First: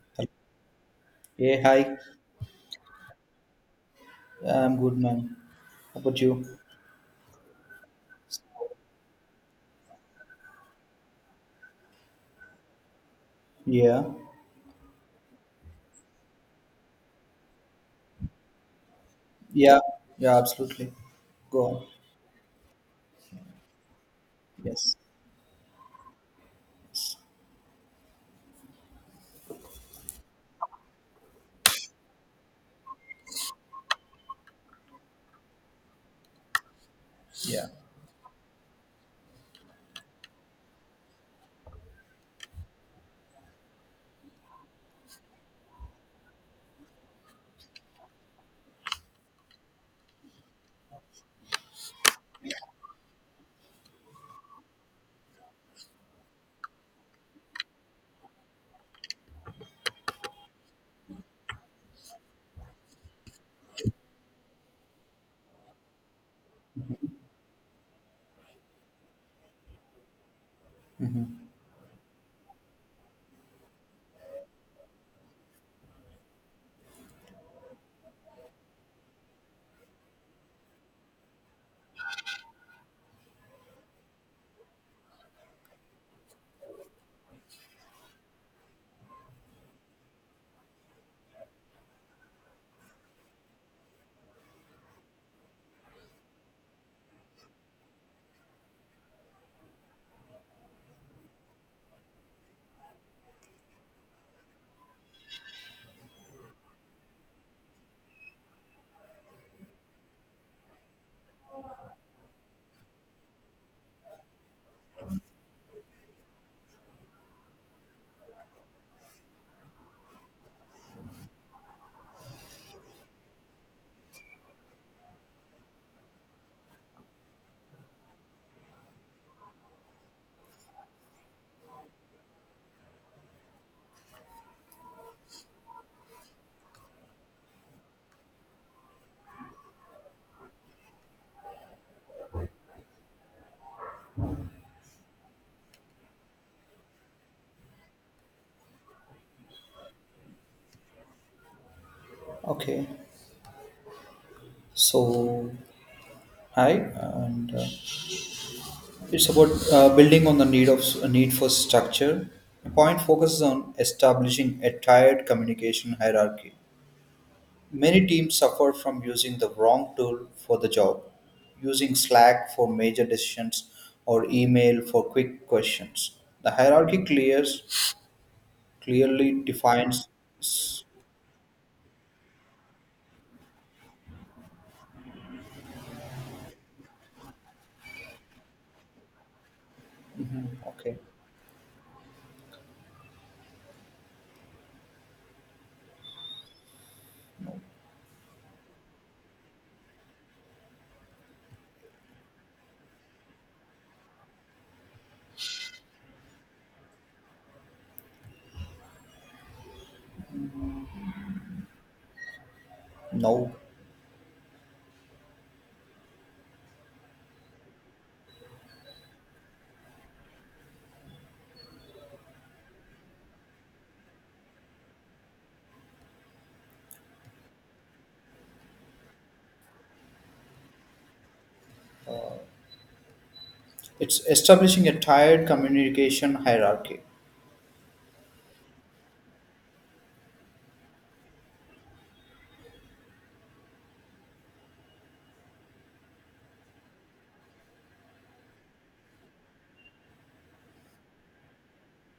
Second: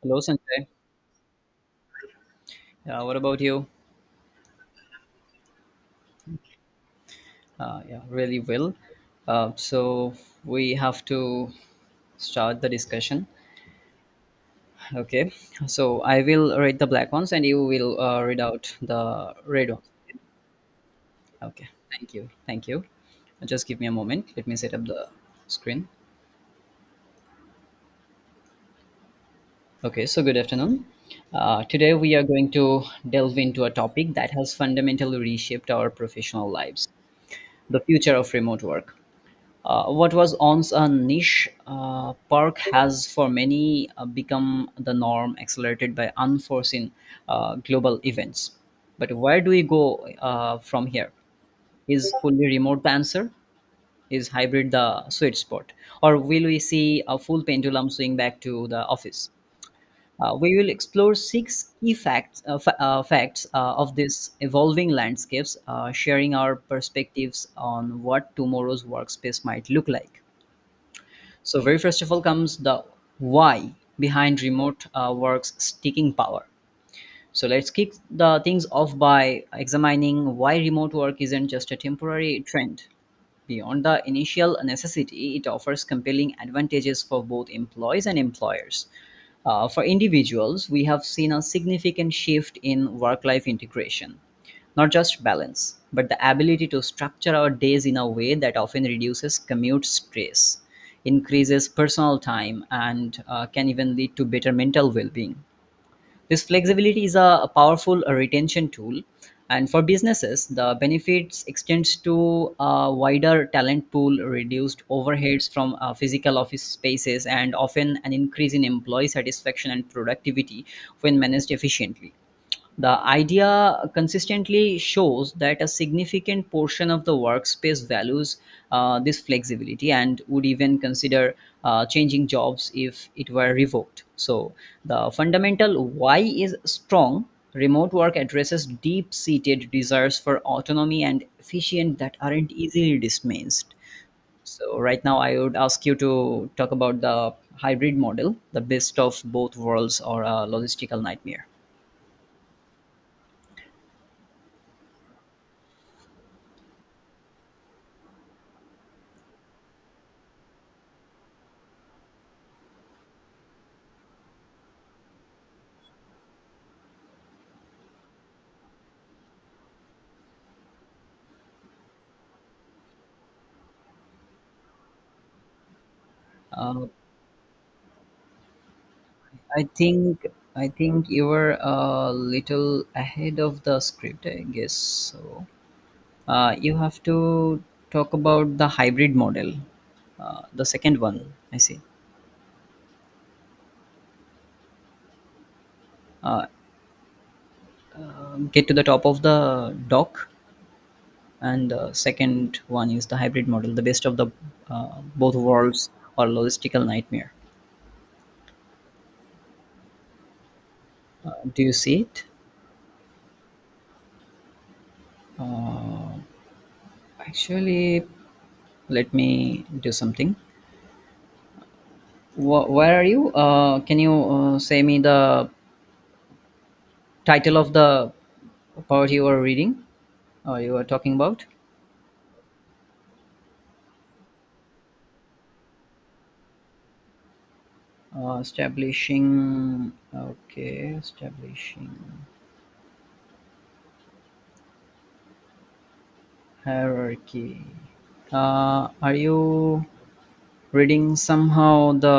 Hello, Sanjay. Hey, hi. What about you? I'm good, man. How about you? Yeah, really well. So we have to start the discussion. Yeah. Okay. So I will read the black ones, and you will read out the red Yeah. ones. Yeah, absolutely. Go Okay. on. Thank you. Thank you. Just give me a moment. Let me set up Yes. the screen. Okay. So good afternoon. Today we are going to delve into a topic that has fundamentally reshaped our professional lives: Yeah. the future of remote work. What was once a niche perk has for many become the norm, accelerated by unforeseen global events. But where do we go from here? Is fully remote the answer? Is hybrid the sweet spot? Or will we see a full pendulum swing back to the office? We will explore six key facts, facts of these evolving landscapes, sharing our perspectives on what tomorrow's workspace might look like. So very first of all comes the why behind remote work's sticking power. So let's kick the things off by examining why remote work isn't just a temporary trend. Beyond the initial necessity, it offers compelling advantages for both employees and employers. For individuals, we have seen a significant shift in work life integration, not just balance, but the ability to structure our days in a way that often reduces commute stress, increases personal time, and can even lead to better mental well being. This flexibility is a powerful retention tool, and for businesses, the benefits extends to a wider talent pool, reduced overheads from physical office spaces, and often an increase in employee satisfaction and productivity when managed efficiently. The idea consistently shows that a significant portion of the workspace values this flexibility and would even consider changing jobs if it were revoked. So, the fundamental why is strong. Remote work addresses deep seated desires for autonomy and efficient that aren't easily dismissed. So, right now, I would ask you to talk about the hybrid model, the best of both worlds or a logistical nightmare. Okay. So, hi, and it's about building on the need for structure. The point focuses on establishing a tiered communication hierarchy. Many teams suffer from using the wrong tool for the job, using Slack for major decisions or email for quick questions. The Uh, hierarchy clears clearly I defines. think I think you were a little ahead of the script, I guess. So you have to talk about the hybrid model, Mhm. the second Okay. one. I see. Get to the top of the dock, and the second one is the hybrid model, the best of the both worlds or logistical nightmare. Do you see it? No, Actually, let me do something. Where are you? Can you say me the title of the part you were reading or you were talking about? it's establishing a tired communication hierarchy. Establishing, okay, establishing hierarchy. Are you reading somehow the,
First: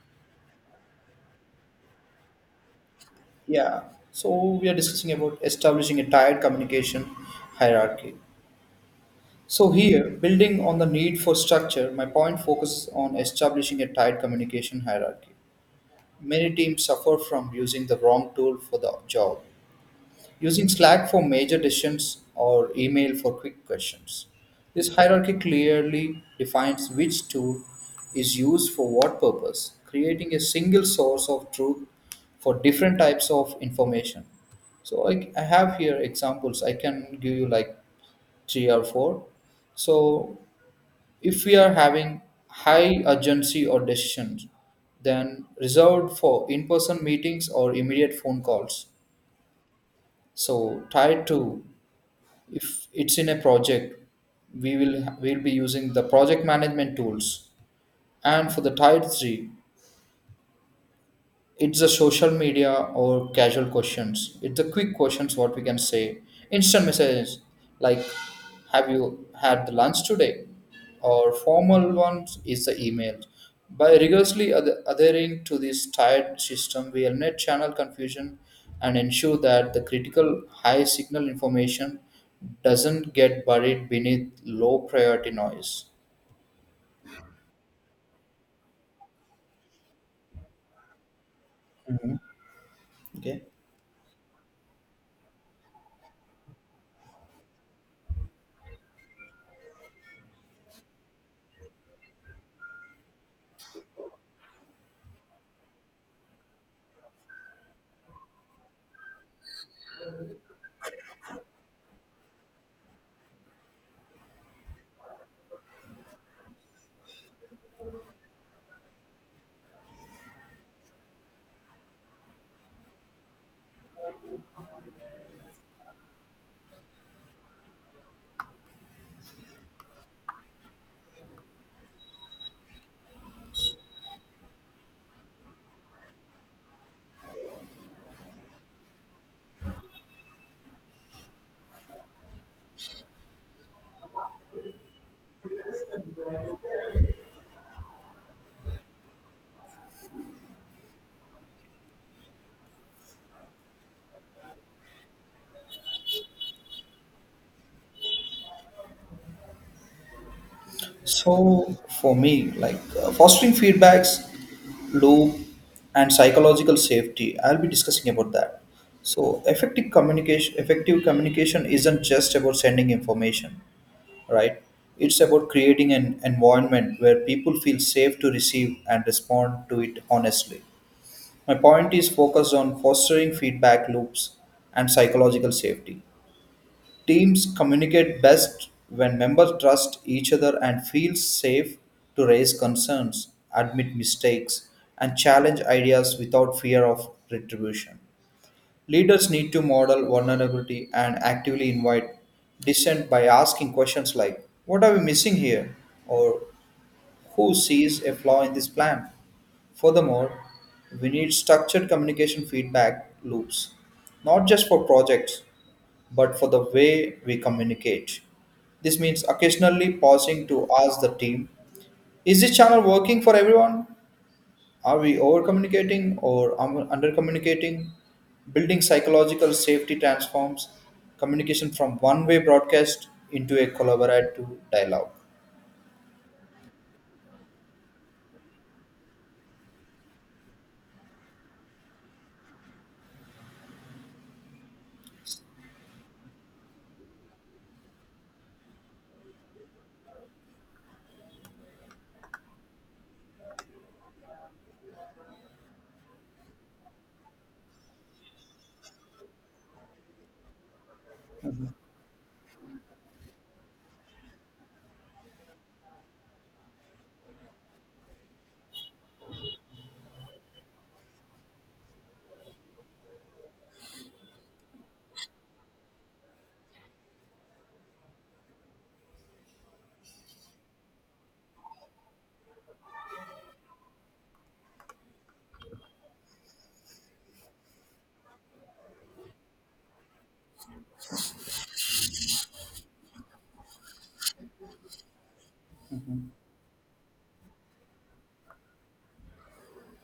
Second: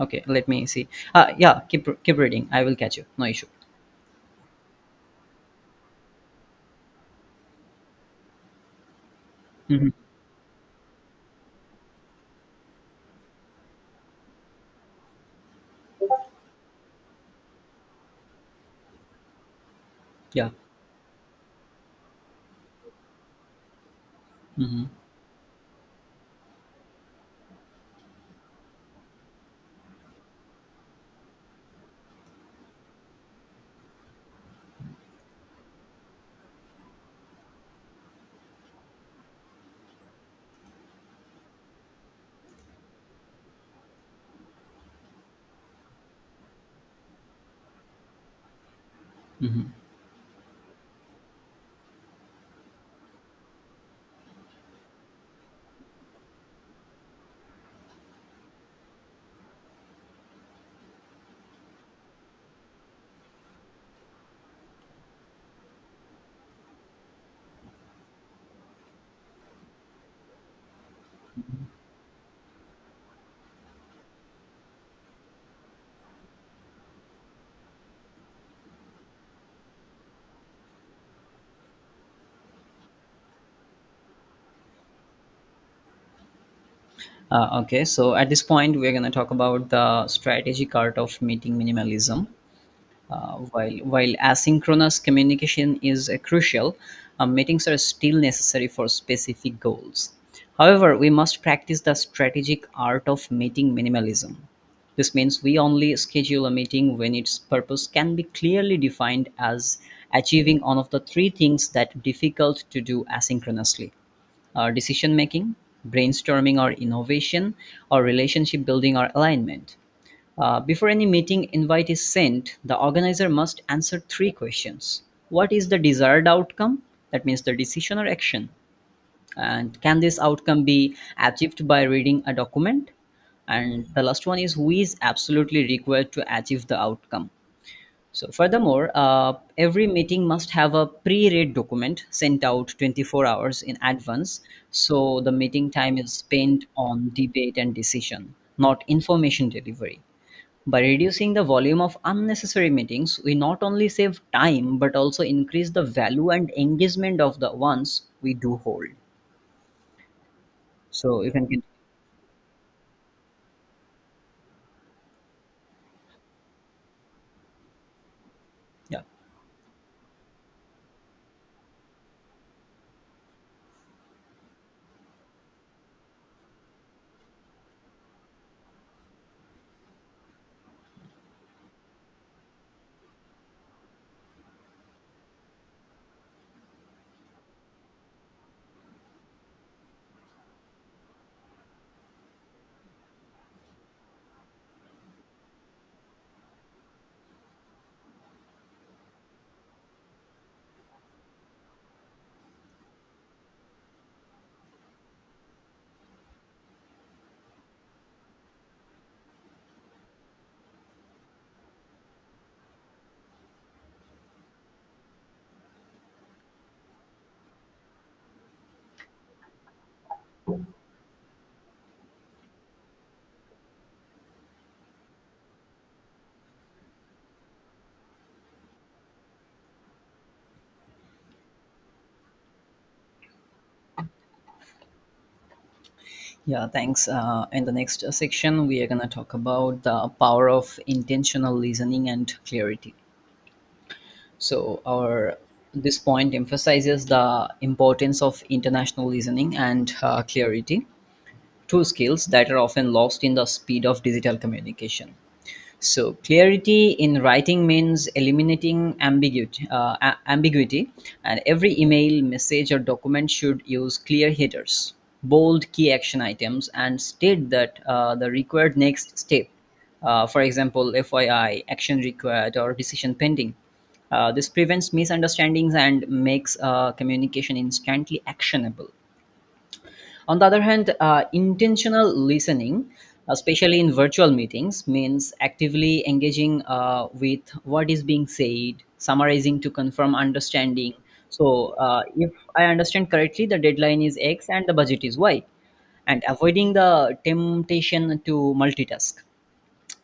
okay, let me see. Yeah, keep reading, I will catch you, no issue. Yeah, so we are discussing about establishing a tired communication hierarchy. So Hmm. here, building on the need for structure, my point focuses on establishing a tight communication hierarchy. Many teams suffer from using the wrong tool for the job, Yeah. using Slack for major decisions or email for quick questions. Hmm. This hierarchy clearly defines which tool is used for what purpose, creating a single source of truth for different types of information. So I have here examples. I can give you like three or four. So if we are having high urgency or decisions, then reserved for in-person meetings or immediate phone calls. Hmm. So tied to, if it's in a project, we'll be using the project management tools, and for the tier 3 it's the social media or casual questions, it's the quick questions, what we can say, instant messages, like, have you had the lunch today? Or formal ones is the email. By rigorously adhering to this tired system, we eliminate channel confusion and ensure that the critical high signal information doesn't get buried beneath low priority noise. Okay, so at this point we're going to talk about the strategic art of meeting Mhm. minimalism. Uh, Okay. while while asynchronous communication is crucial, meetings are still necessary for specific goals. However, we must practice the strategic art of meeting minimalism. This means we only schedule a meeting when its purpose can be clearly defined as achieving one of the three things that difficult to do asynchronously. Decision making, brainstorming or innovation, or relationship building or alignment. Before any meeting invite is sent, the organizer must answer three questions. What is the desired outcome? That means the decision or action. And can this outcome be achieved by reading a document? And the last one is who is absolutely required to achieve the outcome. So, furthermore, every meeting must have a pre read document sent out 24 hours in advance. So, the meeting time is spent on debate and decision, not information delivery. By reducing the volume of unnecessary meetings, we not only save time but also increase the value and engagement of the ones we do hold. So So for me, like fostering feedbacks, loop, and psychological safety, I'll be discussing about that. yeah, So effective communication isn't just about sending information, right? It's about creating an environment where people feel safe to receive and respond to it honestly. My point is focused on fostering feedback loops and psychological safety. Teams communicate best when members trust each other and feel safe to raise concerns, admit mistakes, and challenge ideas without fear of retribution. Leaders need to model vulnerability and actively invite dissent by asking questions like, "What are we missing here?" or "Who sees a flaw in this plan?" Furthermore, we need structured communication feedback loops, not just for projects but for the way we communicate. This means occasionally pausing to ask the team, is this channel working for everyone? Are we over communicating or under communicating? Building psychological safety transforms communication from one way broadcast into a collaborative dialogue. yeah. Thanks. In the next section, we are gonna talk about the power of intentional listening and clarity. So our this point emphasizes the importance of international listening and clarity, two skills that are often lost in the speed of digital communication. So clarity in writing means eliminating ambiguity, ambiguity, and every email, message, or document should use clear headers, bold key action items, and state that the required next step. For example, FYI, action required, or decision pending. This prevents misunderstandings and makes communication instantly actionable. On the other hand, intentional listening, especially in virtual meetings, means actively engaging with what is being said, summarizing to confirm understanding. So, if I understand correctly, the deadline is X and the budget is Y, and avoiding the temptation to multitask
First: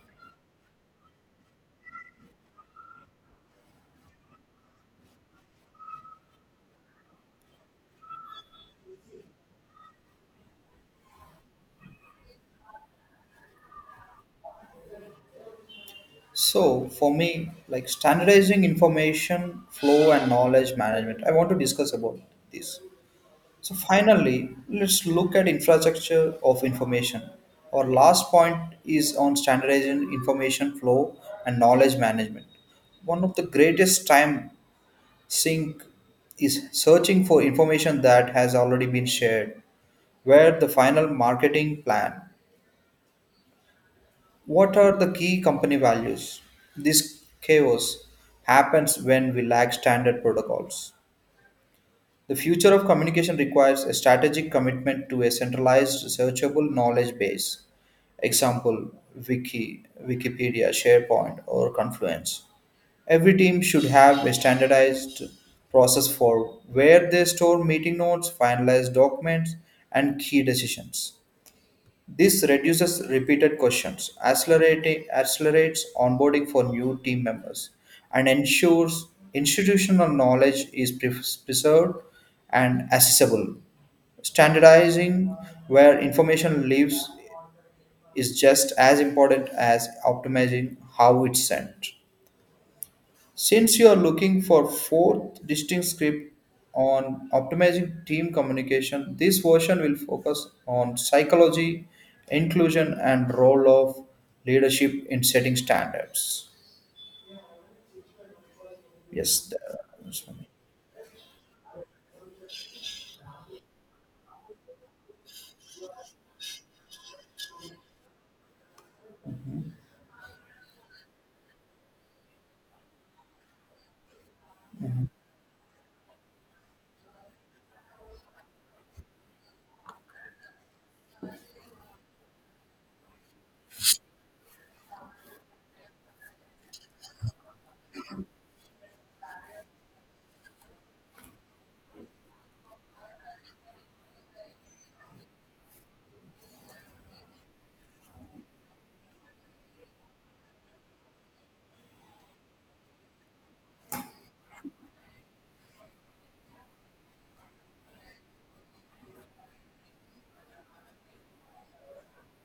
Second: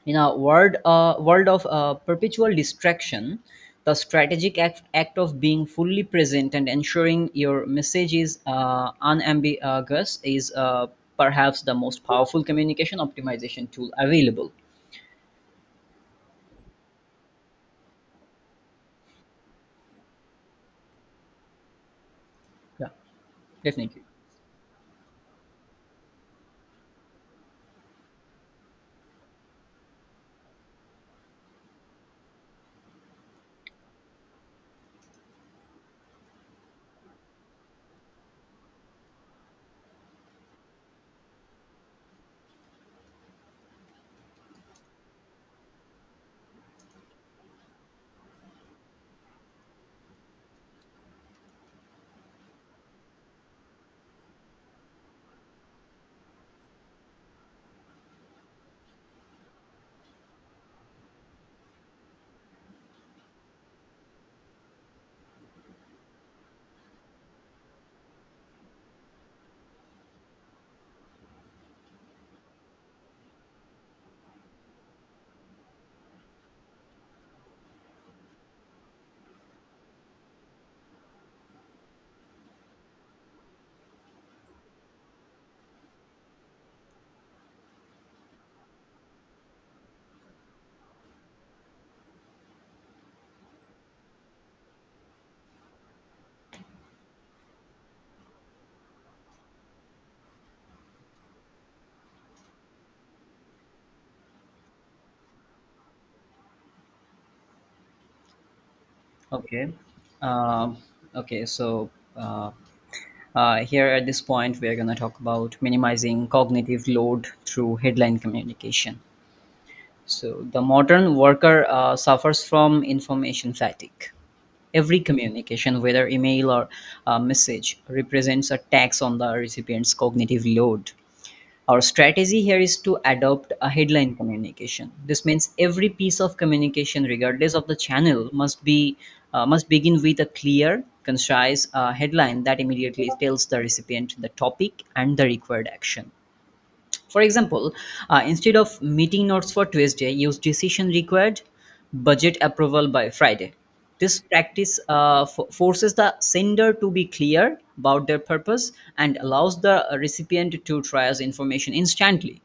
in a world of perpetual distraction, the strategic act of being fully present and ensuring your message is unambiguous is perhaps the most powerful communication optimization tool available. So, for me, like standardizing information flow and knowledge management, I want to discuss about this. Yeah, So definitely. finally, let's look at infrastructure of information. Our last point is on standardizing information flow and knowledge management. One of the greatest time sink is searching for information that has already been shared. Where the final marketing plan? What are the key company values? This chaos happens when we lack standard protocols. The future of communication requires a strategic commitment to a centralized, searchable knowledge base. Example: Wiki, Wikipedia, SharePoint, or Confluence. Every team should have a standardized process for where they store meeting notes, finalize documents, and key decisions. This reduces repeated questions, accelerates onboarding for new team members, and ensures institutional knowledge is preserved and accessible. Standardizing where information lives is just as important as optimizing how it's sent. Since you are looking for fourth distinct script on optimizing team communication, this version will focus on psychology, inclusion, and role of leadership in setting standards. Yes, Okay. that's fine. Um, okay so uh, uh, here at this point we are going to talk about minimizing cognitive load through headline communication. So the modern worker suffers from information fatigue. Every communication, whether email or message, represents a tax on the recipient's cognitive load. Our strategy here is to adopt a headline communication. This means every piece of communication, regardless of the channel, must begin with a clear, concise headline that immediately tells the recipient the topic and the required action. For example, instead of meeting notes for Tuesday, use decision required budget approval by Friday. This practice forces the sender to be clear about their purpose and allows the recipient to triage information instantly.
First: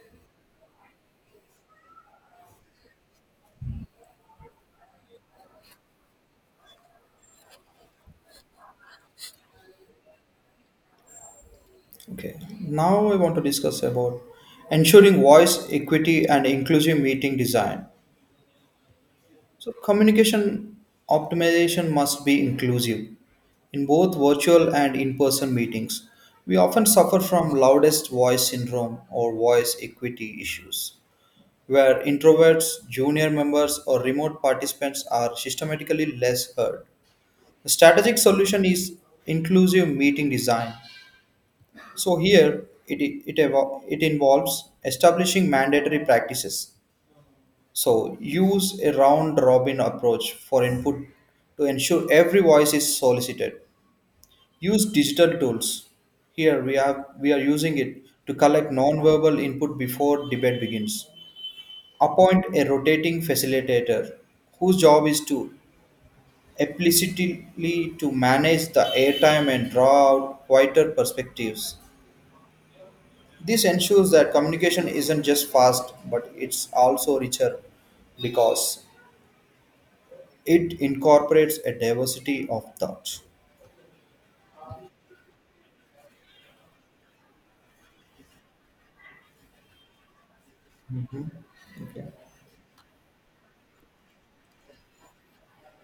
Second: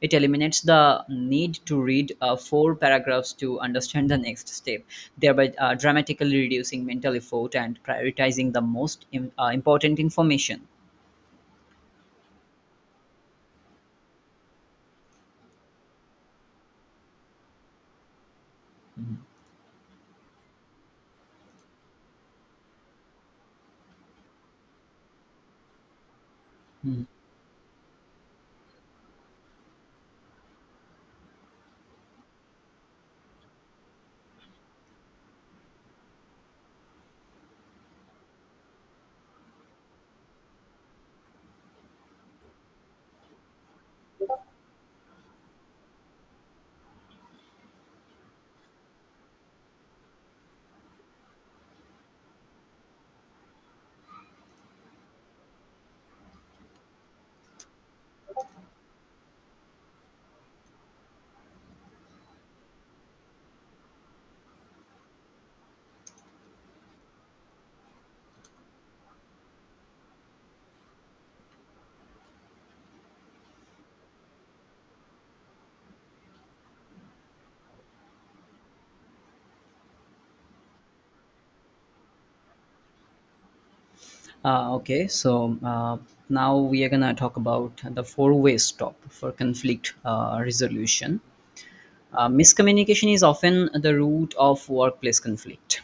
It eliminates the need to read four paragraphs to understand the next step, thereby dramatically reducing mental effort and prioritizing the most important information. Okay. Now I want to discuss about ensuring voice equity and inclusive meeting design. So communication optimization must be inclusive. In both virtual and in person meetings, we often suffer from loudest voice syndrome or voice equity issues, where introverts, junior members, or remote participants are systematically less heard. The strategic solution is inclusive meeting design. So, here it involves establishing mandatory practices. So, use a round robin approach for input to ensure every voice is solicited. Use digital tools. Here we are using it to collect non-verbal input before debate begins. Appoint a rotating facilitator whose job is to explicitly to manage the airtime and draw out quieter perspectives. This ensures that communication isn't just fast, but it's also richer because it incorporates a diversity of thoughts. Okay, so now we are going to talk about the four-way stop for conflict resolution. Okay. Miscommunication is often the root of workplace conflict.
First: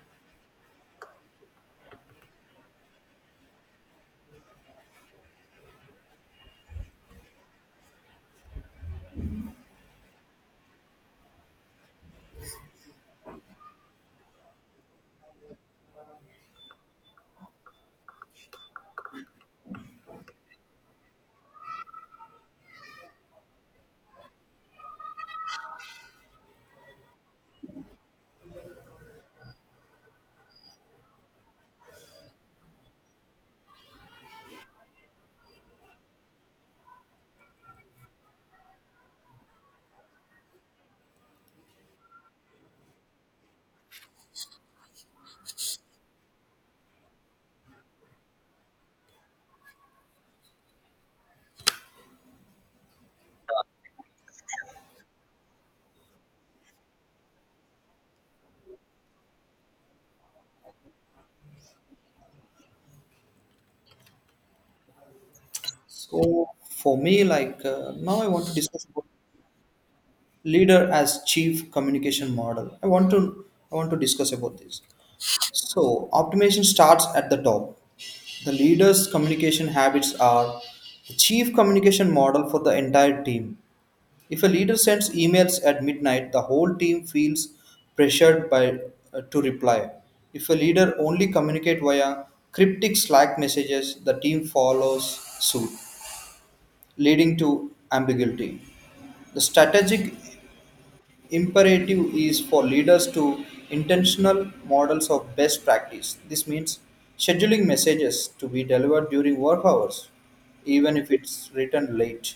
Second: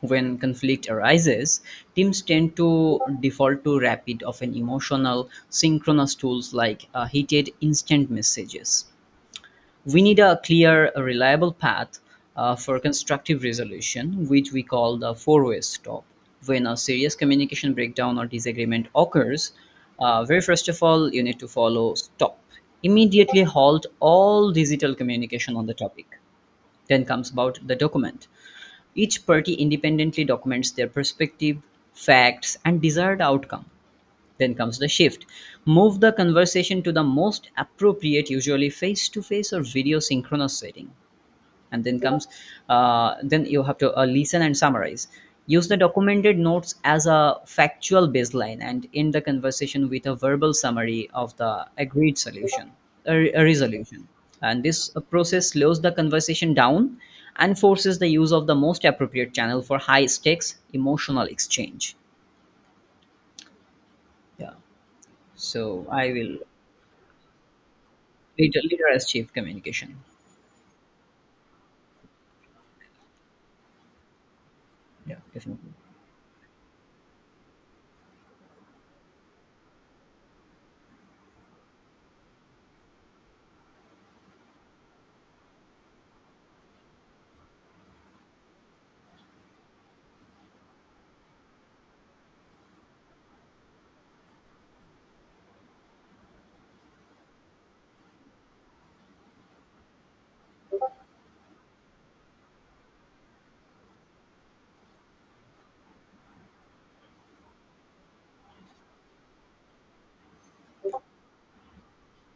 When conflict arises, teams tend to default to rapid, often emotional, synchronous tools like heated instant messages. We need a a reliable path for constructive resolution, which we call the four-way stop. When a serious communication breakdown or disagreement occurs, very first of all, you need to follow stop. Immediately halt all digital communication on the topic. Then comes about the document. Each party independently documents their perspective, facts, and desired outcome. Then comes the shift. Move the conversation to the most appropriate, usually face to face or video synchronous setting. And then comes, then you have to listen and summarize. Use the documented notes as a factual baseline and end the conversation with a verbal summary of the agreed solution, a resolution. And this process slows the conversation down and forces the use of the most appropriate channel for high stakes emotional exchange. Yeah. So I will So for me, like now, I want to Leader, discuss leader about as chief communication. leader as chief communication model. I want to discuss about this. Yeah, definitely. So optimization starts at the top. The leader's communication habits are the chief communication model for the entire team. If a leader sends emails at midnight, the whole team feels pressured by to reply. If a leader only communicate via cryptic Slack messages, the team follows suit, leading to ambiguity. The strategic imperative is for leaders to intentional models of best practice. This means scheduling messages to be delivered during work hours, even if it's written late,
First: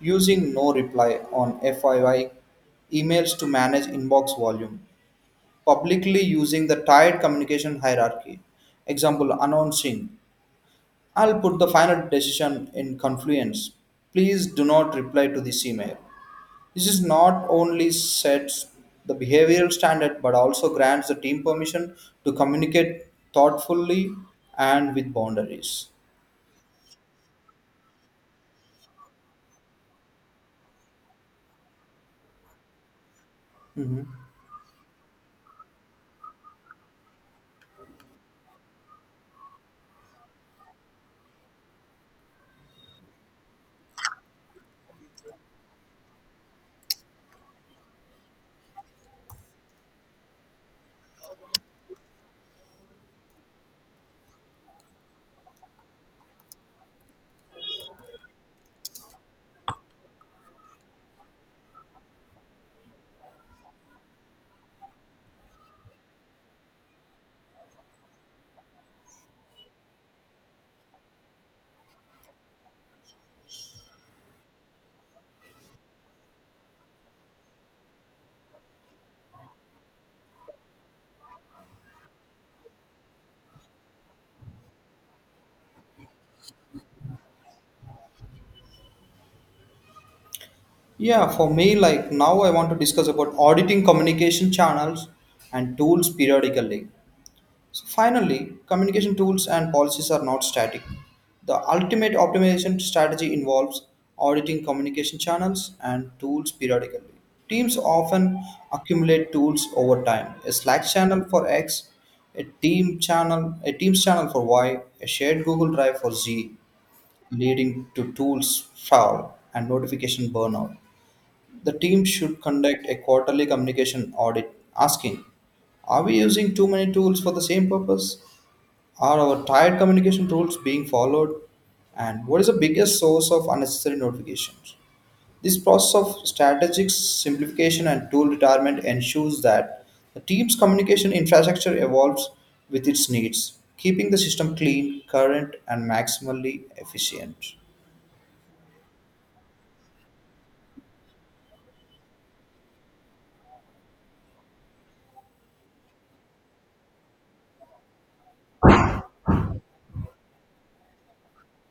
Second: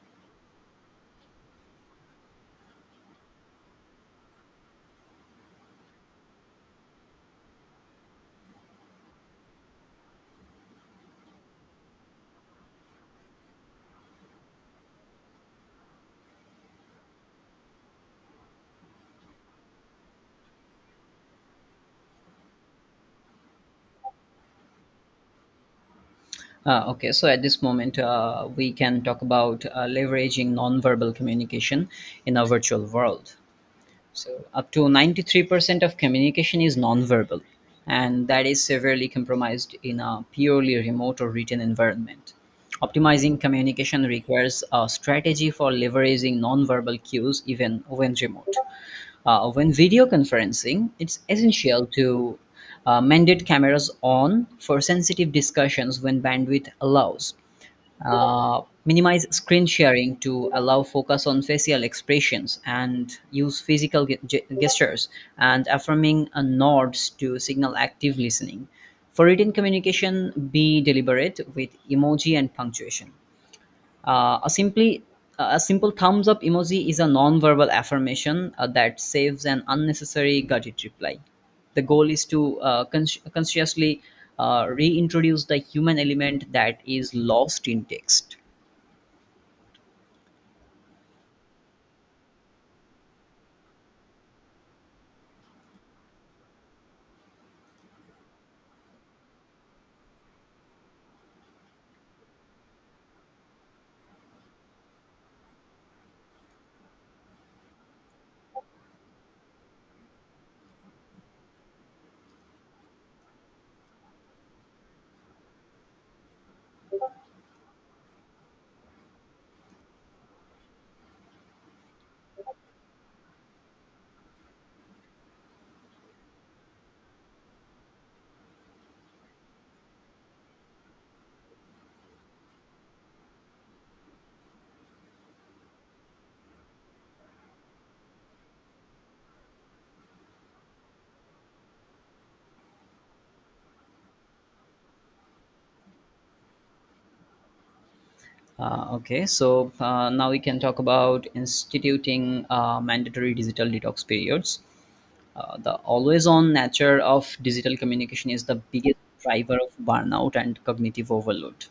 using no reply on FYI emails to manage inbox volume, publicly using the tied communication hierarchy. Example announcing, "I'll put the final decision in Confluence. Please do not reply to this email." This is not only sets the behavioral standard but also grants the team permission to communicate thoughtfully and with boundaries. Okay, so at this moment, we can talk about leveraging nonverbal communication in a virtual world. Mhm. So, up to 93% of communication is nonverbal, and that is severely compromised in a purely remote or written environment. Optimizing communication requires a strategy for leveraging nonverbal cues even when remote. When video conferencing, it's essential to mandate cameras on for sensitive discussions when bandwidth allows. Minimize screen sharing to allow focus on facial expressions and use physical gestures and affirming nods to signal active listening. For written communication, be deliberate with emoji and punctuation. A simply a simple thumbs up emoji is a non-verbal affirmation that saves an unnecessary gadget reply. The goal is to consciously reintroduce the human element that is lost in text. Yeah, for me, like now I want to discuss about auditing communication channels and tools periodically. So finally, communication tools and policies are not static. The ultimate optimization strategy involves auditing communication channels and tools periodically. Teams often accumulate tools over time. A Slack channel for X, a team channel, a Teams channel for Y, a shared Google Drive for Z, leading to tools foul and notification burnout. The team should conduct a quarterly communication audit, asking, are we using too many tools for the same purpose? Are our tired communication rules being followed? And what is the biggest source of unnecessary notifications? This process of strategic simplification and tool retirement ensures that the team's communication infrastructure evolves with its needs, keeping the system clean, current, and maximally efficient. Okay, now we can talk about instituting mandatory digital detox periods. The always on nature of digital communication is the biggest driver of burnout and cognitive overload.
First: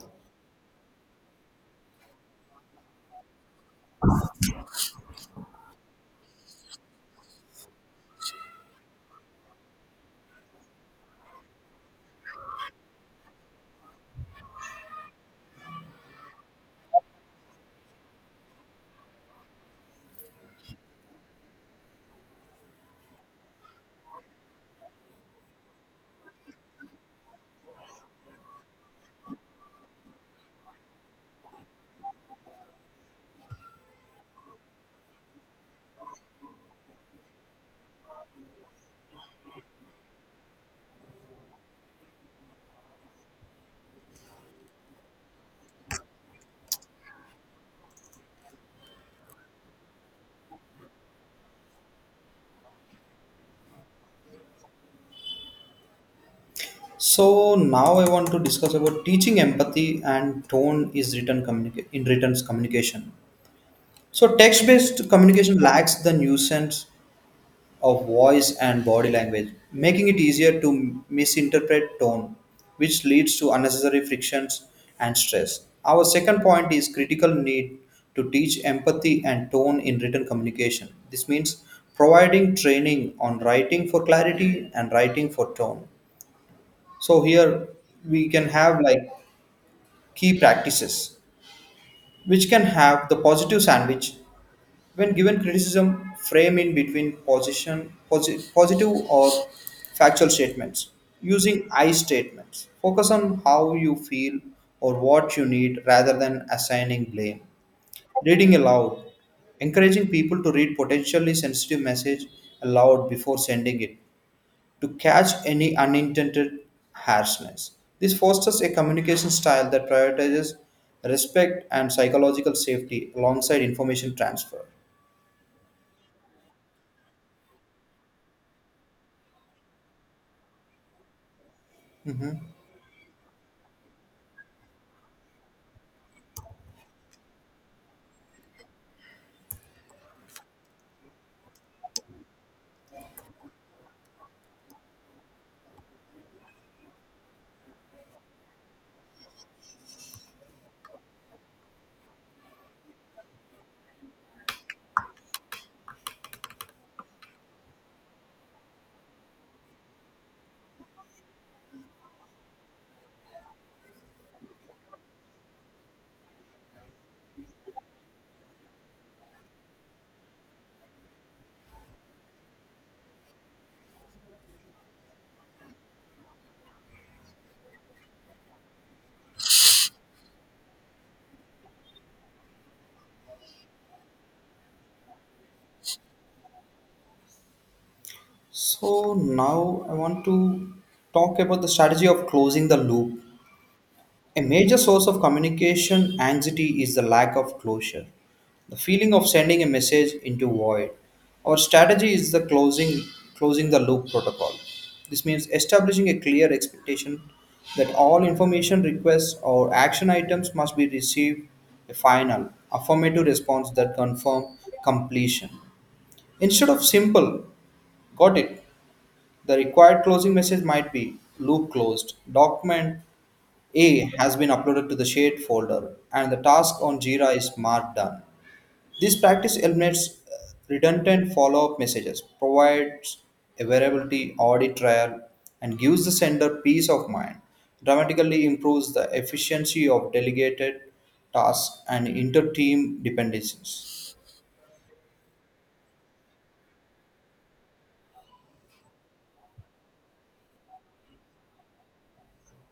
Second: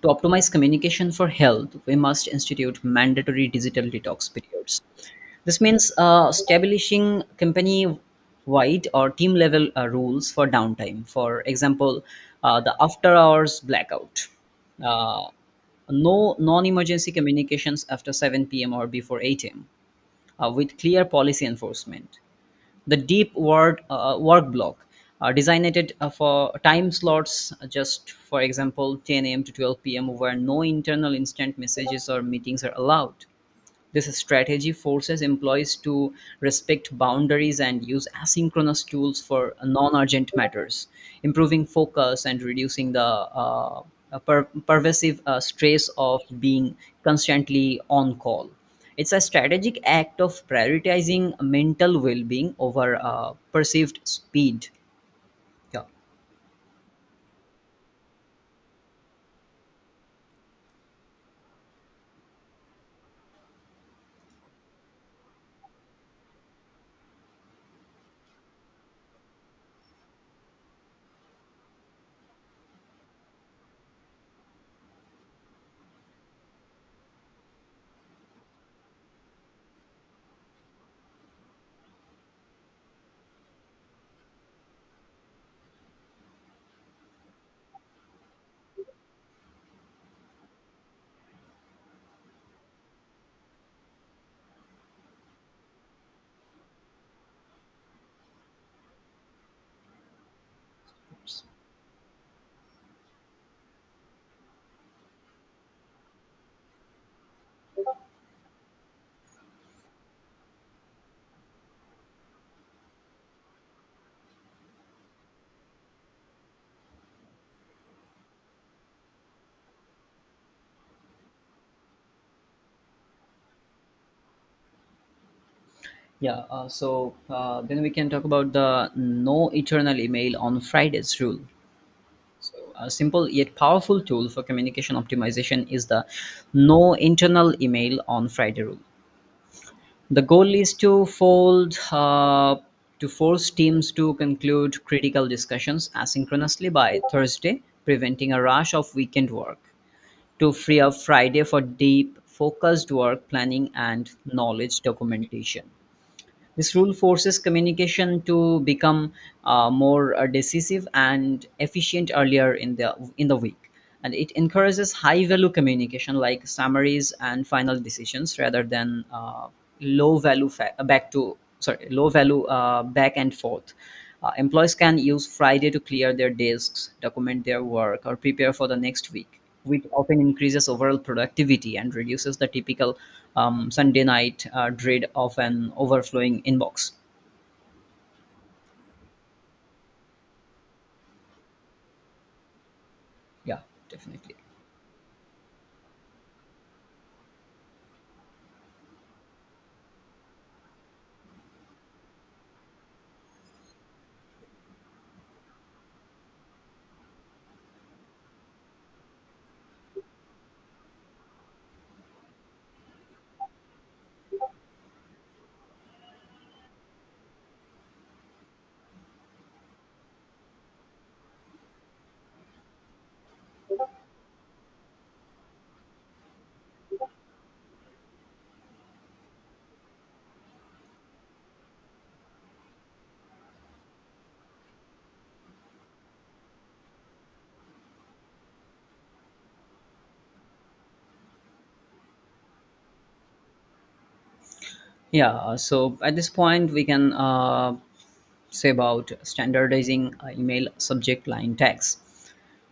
To optimize communication for health, we must institute mandatory digital detox periods. This means establishing company wide or team level rules for downtime. For example, the after hours blackout. Uh, no non-emergency communications after 7 p.m. or before 8 a.m. With clear policy enforcement, the deep word work block designated for time slots, just for example 10 a.m to 12 p.m, where no internal instant messages or meetings are allowed. This strategy forces employees to respect boundaries and use asynchronous tools for non urgent matters, improving focus and reducing the pervasive stress of being constantly on call. It's a strategic act of prioritizing mental well being over perceived speed. Yeah. So now I want to discuss about teaching empathy and tone in written communication. So text-based communication lacks the nuisance of voice and body language, making it easier to misinterpret tone, which leads to unnecessary frictions and stress. Our second point is critical need to teach empathy and tone in written communication. This means providing training on writing for clarity and writing for tone. So here we can have like key practices, which can have the positive sandwich: when given criticism, frame in between positive or factual statements. Using I statements, focus on how you feel or what you need rather than assigning blame. Reading aloud, encouraging people to read potentially sensitive message aloud before sending it to catch any unintended harshness. This fosters a communication style that prioritizes respect and psychological safety alongside information transfer. Yeah, so then we can talk about the no eternal email on Fridays rule. Mhm. So, a simple yet powerful tool for communication optimization is the no internal email on Friday rule. The goal is to force teams to conclude critical discussions asynchronously by Thursday, preventing a rush of weekend work to free up Friday for deep, focused work planning and knowledge documentation. This rule forces communication to become more decisive and efficient earlier in the week, and it encourages high value communication like summaries and final decisions rather than low value fa- back to sorry low value back and forth. Employees can use Friday to clear their desks, document their work, or prepare for the next week, which often increases overall productivity and reduces the typical Sunday night dread of an overflowing inbox. So now I want to talk about the strategy of closing the loop. Yeah, definitely. A major source of communication anxiety is the lack of closure, the feeling of sending a message into void. Our strategy is the closing the loop protocol. This means establishing a clear expectation that all information requests or action items must be received a final affirmative response that confirm completion. Instead of simple "got it," the required closing message might be "loop closed. Document A has been uploaded to the shared folder and the task on Jira is marked done." This practice eliminates redundant follow-up messages, provides a availability audit trail, and gives the sender peace of mind. Dramatically improves the efficiency of delegated tasks and inter-team dependencies. Yeah, so at this point, we can say about standardizing email subject line tags.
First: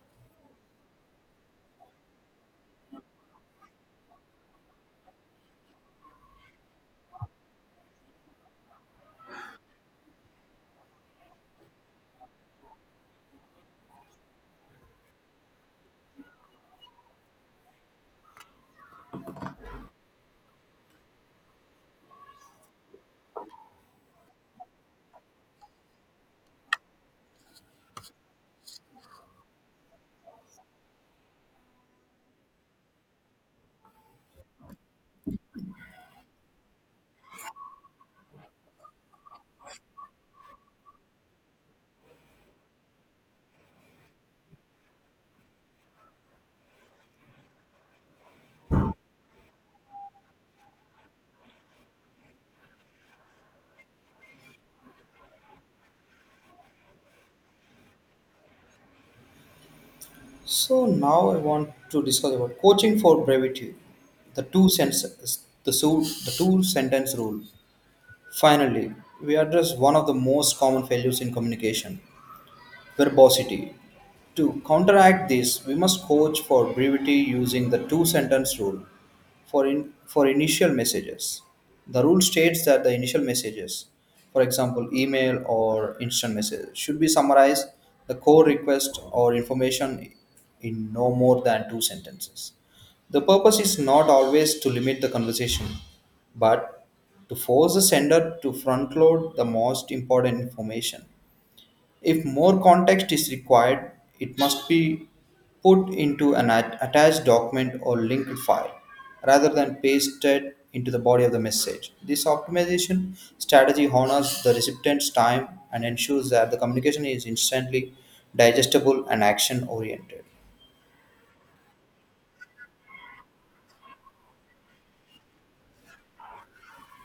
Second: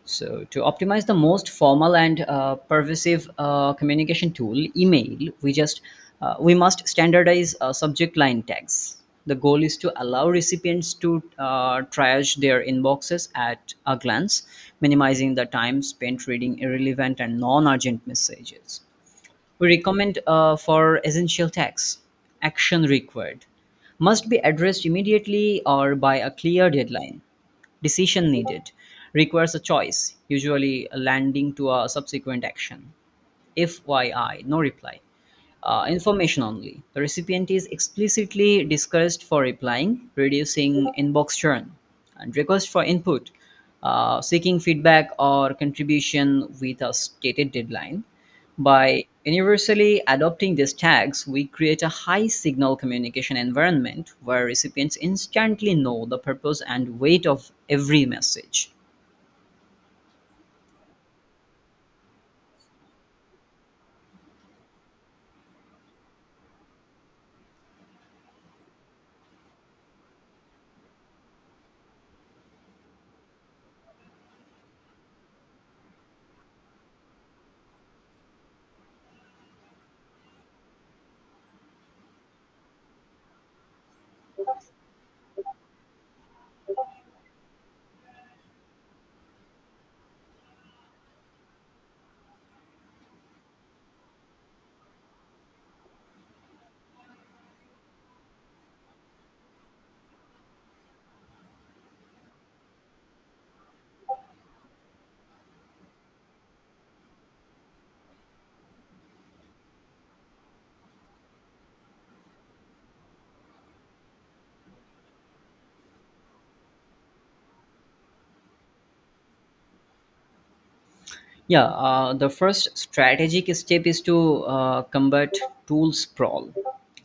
So, to optimize the most formal and pervasive communication tool, email, we must standardize subject line tags. The goal is to allow recipients to triage their inboxes at a glance, minimizing the time spent reading irrelevant and non-urgent messages. We recommend for essential tax. Action required. Must be addressed immediately or by a clear deadline. Decision needed. Requires a choice, usually landing to a subsequent action. FYI, no reply. Information only. The recipient is explicitly discouraged for replying, reducing inbox churn, and request for input, seeking feedback or contribution with a stated deadline. By universally adopting these tags, we create a high signal communication environment where recipients instantly know the purpose and weight of every message. So now I want to discuss about coaching for brevity, the two senses, the, so, the two sentence rule. Finally, we address one of the most common failures in communication, verbosity. To counteract this, we must coach for brevity using the two sentence rule for initial messages. The rule states that the initial messages, for example, email or instant message, should be summarized the core request or information in no more than two sentences. The purpose is not always to limit the conversation, but to force the sender to front load the most important information. If more context is required, it must be put into an attached document or linked file rather than pasted into the body of the message. This optimization strategy honors the recipient's time and ensures that the communication is instantly digestible and action oriented. Yeah, the first strategic step is to combat tool sprawl,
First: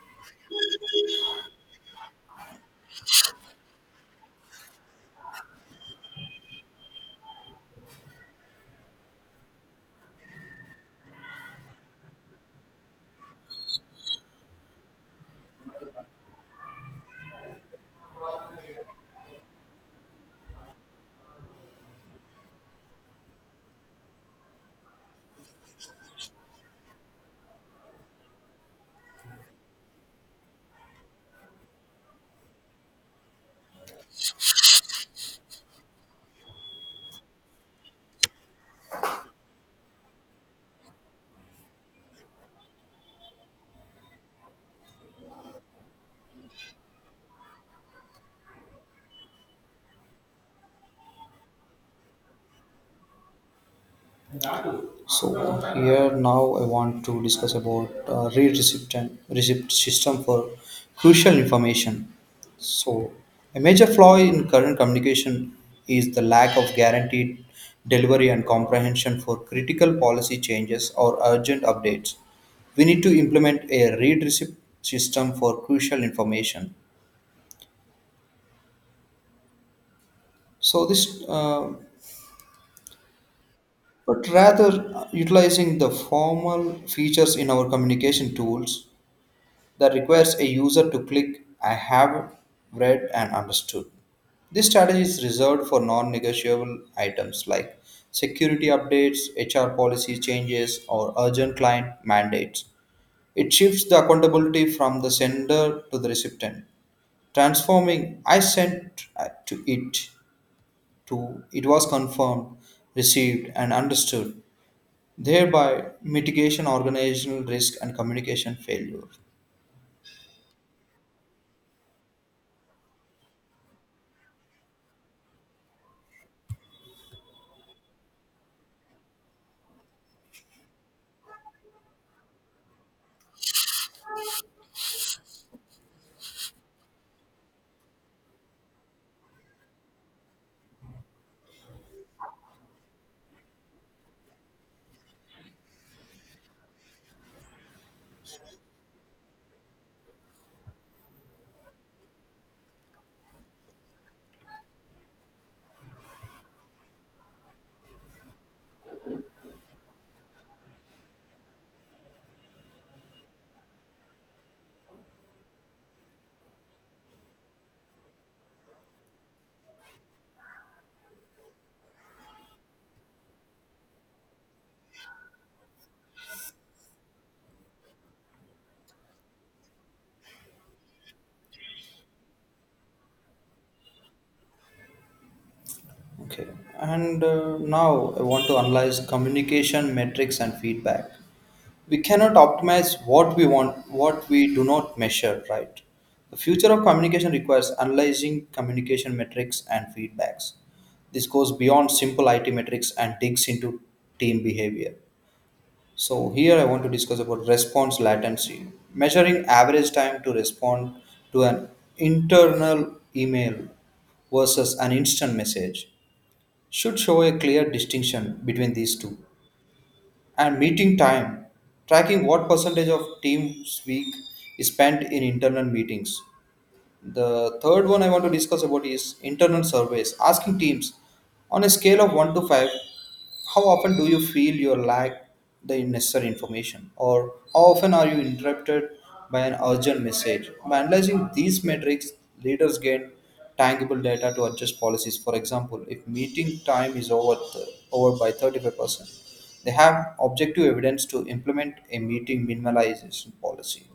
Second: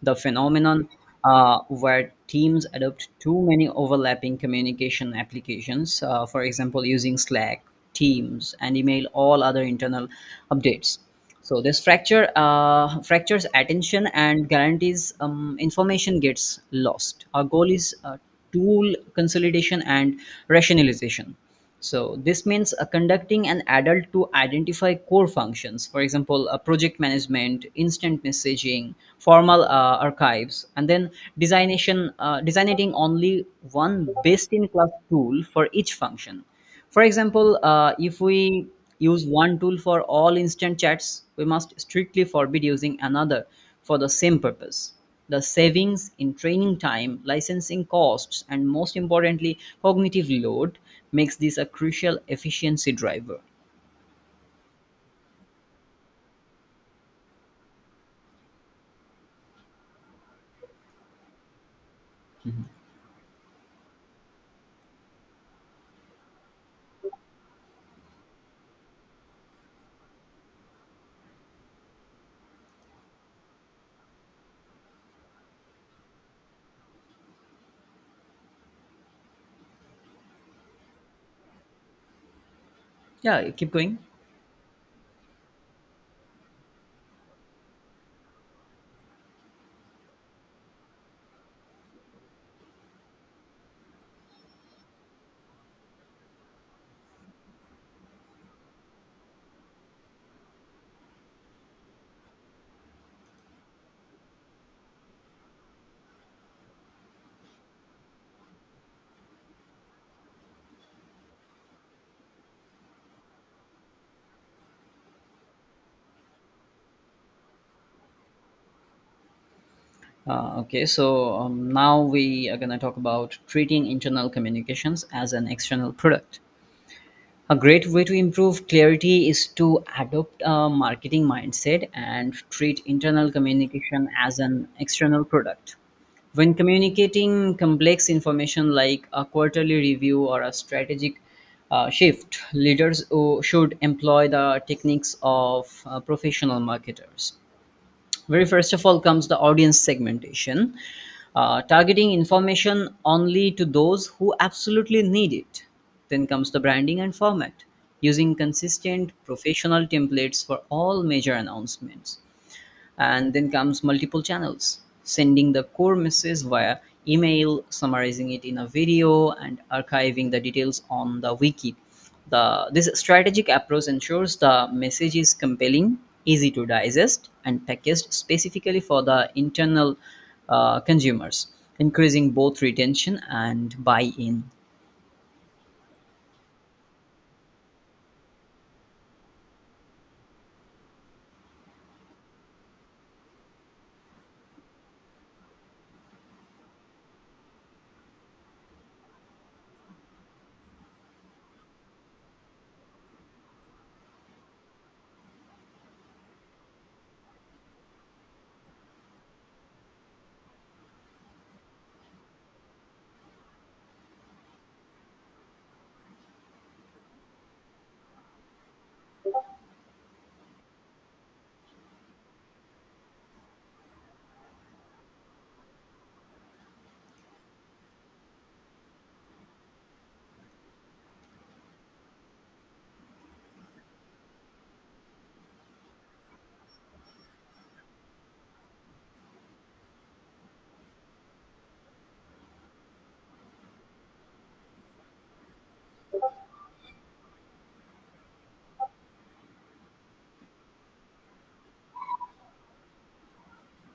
the phenomenon where teams adopt too many overlapping communication applications, for example, using Slack, Teams, and email all other internal updates. So this fracture fractures attention and guarantees information gets lost. Our goal is tool consolidation and rationalization. So this means conducting an adult to identify core functions, for example, project management, instant messaging, formal archives, and then designating only one best-in-class tool for each function, for example, if we use one tool for all instant chats, we must strictly forbid using another for the same purpose. The savings in training time, licensing costs, and most importantly, cognitive load makes this a crucial efficiency driver. So here now I want to discuss about read receipt and receipt system for crucial information. So a major flaw in current communication is the lack of guaranteed delivery and comprehension for critical policy changes or urgent updates. We need to implement a read receipt system for crucial information. So this, uh, Yeah, keep going. but rather utilizing the formal features in our communication tools that requires a user to click "I have read and understood." This strategy is reserved for non negotiable items like security updates, HR policy changes, or urgent client mandates. It shifts the accountability from the sender to the recipient, transforming "I sent" to it was confirmed, received, and understood, thereby mitigation organizational risk and communication failure. Okay, now we are going to talk about treating internal communications as an external product. A great way to improve clarity is to adopt a marketing mindset and treat internal communication as an external product. When communicating complex information like a quarterly review or a strategic shift, leaders should employ the techniques of professional marketers. Very first of all comes the audience segmentation, targeting information only to those who absolutely need it. Then comes the branding and format, using consistent professional templates for all major announcements. And then comes multiple channels, sending the core message via email, summarizing it in a video, and archiving the details on the wiki. The this strategic approach ensures the message is compelling, easy to digest, and packaged specifically for the internal consumers, increasing both retention and buy-in. Okay, and now I want to analyze communication metrics and feedback. We cannot optimize what we do not measure, right? The future of communication requires analyzing communication metrics and feedbacks. This goes beyond simple IT metrics and digs into team behavior. So here I want to discuss about response latency, measuring average time to respond to an internal email versus an instant message should show a clear distinction between these two. And meeting time, tracking what percentage of team's week is spent in internal meetings. The third one I want to discuss about is internal surveys. Asking teams on a scale of 1 to 5, how often do you feel you lack the necessary information? Or how often are you interrupted by an urgent message? By analyzing these metrics, leaders gain tangible data to adjust policies. For example, if meeting time is over by 35%, they have objective evidence to implement a meeting minimalization policy.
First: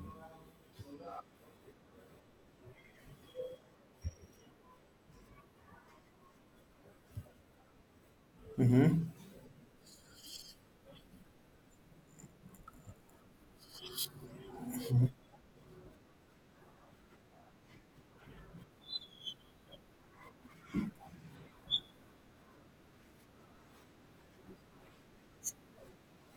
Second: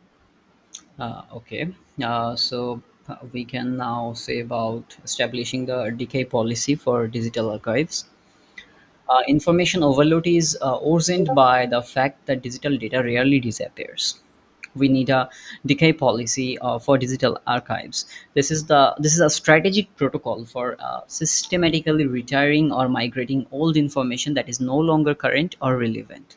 uh, okay uh, so we can now say about establishing the decay policy for digital archives. Information overload is originated by the fact that digital data rarely disappears. We need a decay policy for digital archives. This is a strategic protocol for systematically retiring or migrating old information that is no longer current or relevant.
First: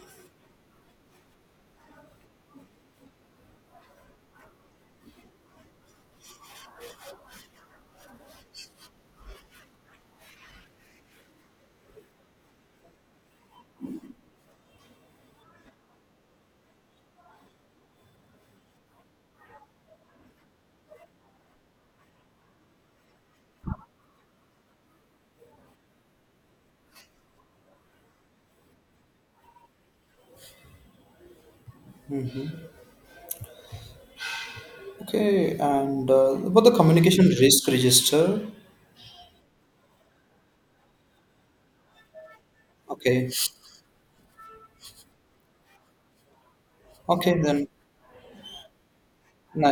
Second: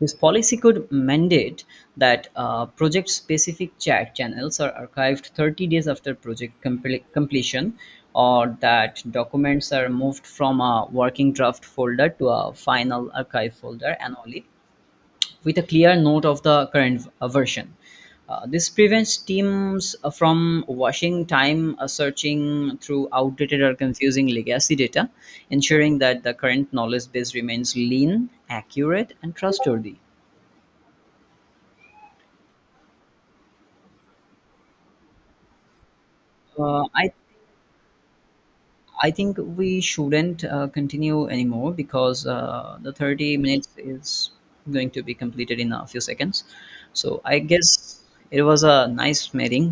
This policy could mandate that project-specific chat channels are archived 30 days after project completion, or that documents are moved from a working draft folder to a final archive folder annually, with a clear note of the current version. This prevents teams from washing time searching through outdated or confusing legacy data, ensuring that the current knowledge base remains lean, accurate, and trustworthy. Mhm. Okay, and about the Uh, I communication risk register. I think we shouldn't continue anymore because the Okay. 30 minutes is going to be completed in a few seconds. So I Okay, then. guess it was a nice meeting. Nice.